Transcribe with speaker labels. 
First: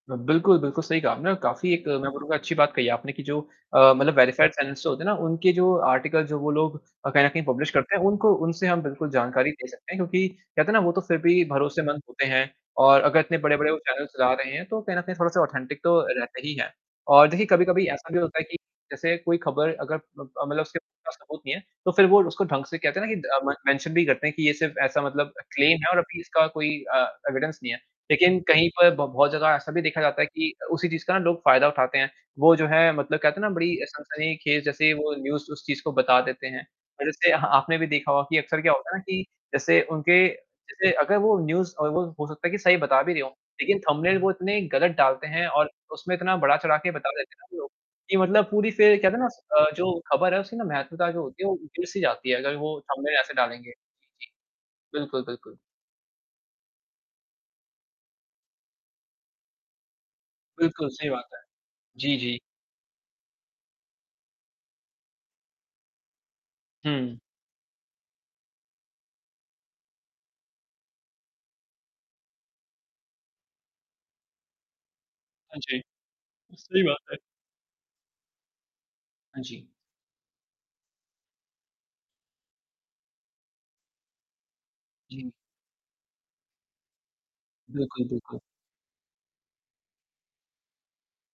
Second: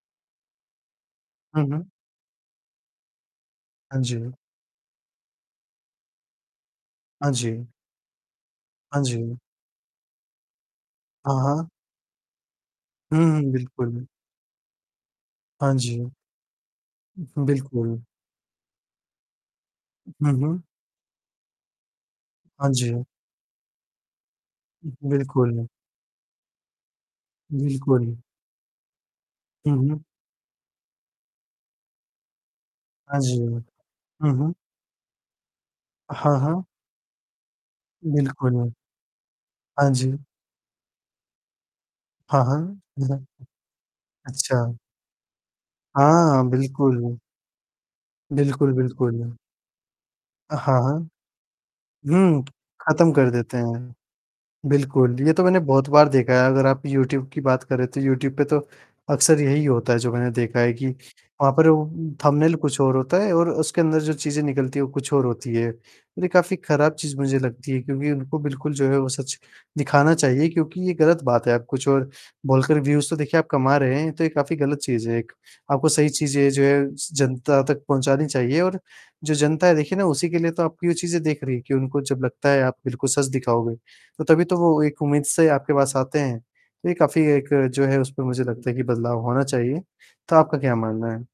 Speaker 1: ब बिल्कुल, बिल्कुल सही कहा आपने और
Speaker 2: हुँ,
Speaker 1: काफ़ी एक
Speaker 2: हुँ।
Speaker 1: मैं बोलूँगा अच्छी बात कही आपने कि जो अ,
Speaker 2: हाँ
Speaker 1: मतलब
Speaker 2: जी।
Speaker 1: वेरीफाइड चैनल्स जो होते हैं ना, उनके जो आर्टिकल जो वो लोग अ, कहीं न
Speaker 2: हाँ
Speaker 1: कहीं पब्लिश
Speaker 2: जी।
Speaker 1: करते हैं उनको उनसे हम
Speaker 2: हाँ
Speaker 1: बिल्कुल
Speaker 2: जी।
Speaker 1: जानकारी दे सकते हैं। क्योंकि कहते हैं ना वो तो फ़िर
Speaker 2: हाँ,
Speaker 1: भी
Speaker 2: हाँ।
Speaker 1: भरोसेमंद होते हैं और अगर
Speaker 2: हुँ,
Speaker 1: इतने
Speaker 2: हुँ,
Speaker 1: बड़े-बड़े वो
Speaker 2: बिल्कुल।
Speaker 1: चैनल्स चला रहे हैं, तो कहीं न कहीं थोड़ा-सा
Speaker 2: हाँ
Speaker 1: ऑथेंटिक तो
Speaker 2: जी।
Speaker 1: रहते ही हैं। और देखिए,
Speaker 2: उ
Speaker 1: कभी-कभी
Speaker 2: बिल्कुल।
Speaker 1: ऐसा भी होता है कि, जैसे कोई खबर अगर म अ,
Speaker 2: हुँ, हुँ।
Speaker 1: मतलब उसके पास सबूत नहीं है, तो फ़िर वो उसको ढंग
Speaker 2: हाँ
Speaker 1: से कहते
Speaker 2: जी।
Speaker 1: हैं ना कि द अ, में मेंशन भी करते हैं कि ये सिर्फ
Speaker 2: उ
Speaker 1: ऐसा मतलब अ,
Speaker 2: बिल्कुल।
Speaker 1: क्लेम है और अभी इसका कोई अ, एविडेंस नहीं है।
Speaker 2: बिल्कुल।
Speaker 1: लेकिन कहीं पर ब बहुत जगह ऐसा
Speaker 2: हुँ,
Speaker 1: भी
Speaker 2: हुँ।
Speaker 1: देखा जाता है कि उसी चीज़ का ना लोग फ़ायदा उठाते हैं, वो जो है
Speaker 2: हाँ
Speaker 1: मतलब
Speaker 2: जी।
Speaker 1: कहते हैं ना बड़ी
Speaker 2: हुँ, हुँ।
Speaker 1: सनसनीख़ेज़ जैसे ही वो न्यूज़ उस चीज़ को बता
Speaker 2: हाँ,
Speaker 1: देते हैं।
Speaker 2: हाँ।
Speaker 1: और जैसे आपने भी देखा होगा कि अक्सर
Speaker 2: बिल्कुल।
Speaker 1: क्या होता है ना कि जैसे
Speaker 2: हाँ जी।
Speaker 1: उनके जैसे अगर वो न्यूज़ और वो हो
Speaker 2: हाँ,
Speaker 1: सकता है कि
Speaker 2: हाँ।
Speaker 1: सही बता भी रहे
Speaker 2: हाँ,
Speaker 1: हों, लेकिन थंबनेल वो इतने
Speaker 2: अच्छा।
Speaker 1: गलत डालते हैं, और उसमें इतना
Speaker 2: हाँ,
Speaker 1: बढ़ा-चढ़ा के बता
Speaker 2: बिल्कुल।
Speaker 1: देते हैं ना लोग, कि मतलब पूरी
Speaker 2: बिल्कुल,
Speaker 1: फ़िर कहते हैं ना
Speaker 2: बिल्कुल।
Speaker 1: स अ, जो खबर है उसकी ना
Speaker 2: हाँ, हाँ।
Speaker 1: महत्वता जो होती है वो उतर-सी जाती है,
Speaker 2: हुँ,
Speaker 1: अगर वो
Speaker 2: ख़त्म
Speaker 1: थंबनेल
Speaker 2: कर
Speaker 1: ऐसे
Speaker 2: देते
Speaker 1: डालेंगे।
Speaker 2: हैं।
Speaker 1: जी।
Speaker 2: बिल्कुल,
Speaker 1: बिल्कुल,
Speaker 2: ये तो
Speaker 1: बिल्कुल।
Speaker 2: मैंने बहुत बार देखा है, अगर आप यूट्यूब की बात करें तो यूट्यूब पे तो अक्सर यही होता है जो मैंने देखा है कि,
Speaker 1: बिल्कुल, सही बात है।
Speaker 2: वहाँ पर वो उ
Speaker 1: जी, जी।
Speaker 2: थंबनेल कुछ और होता है। और उसके अंदर जो चीज़ें निकलती हैं वो कुछ और होती है। और ये काफ़ी खराब चीज़
Speaker 1: हुँ।
Speaker 2: मुझे लगती है क्योंकि उनको बिल्कुल जो है वो सच दिखाना चाहिए, क्योंकि ये ग़लत बात है आप कुछ और बोलकर व्यूज़ तो देखिए आप कमा रहे हैं, तो ये काफ़ी ग़लत चीज़ है एक।
Speaker 1: हाँ जी।
Speaker 2: आपको सही चीज़ें जो
Speaker 1: सही
Speaker 2: है स
Speaker 1: बात है।
Speaker 2: जनता तक पहुँचानी चाहिए और जो
Speaker 1: हाँ जी।
Speaker 2: जनता है देखिए ना उसी के लिए तो आपकी वो चीज़ें देख रही है कि उनको जब लगता है आप बिल्कुल सच दिखाओगे। तो तभी तो वो एक उम्मीद
Speaker 1: जी।
Speaker 2: से आपके पास आते हैं। तो ये काफ़ी एक जो है
Speaker 1: बिल्कुल,
Speaker 2: उसपे
Speaker 1: बिल्कुल।
Speaker 2: मुझे लगता है कि बदलाव होना चाहिए, तो आपका क्या मानना है?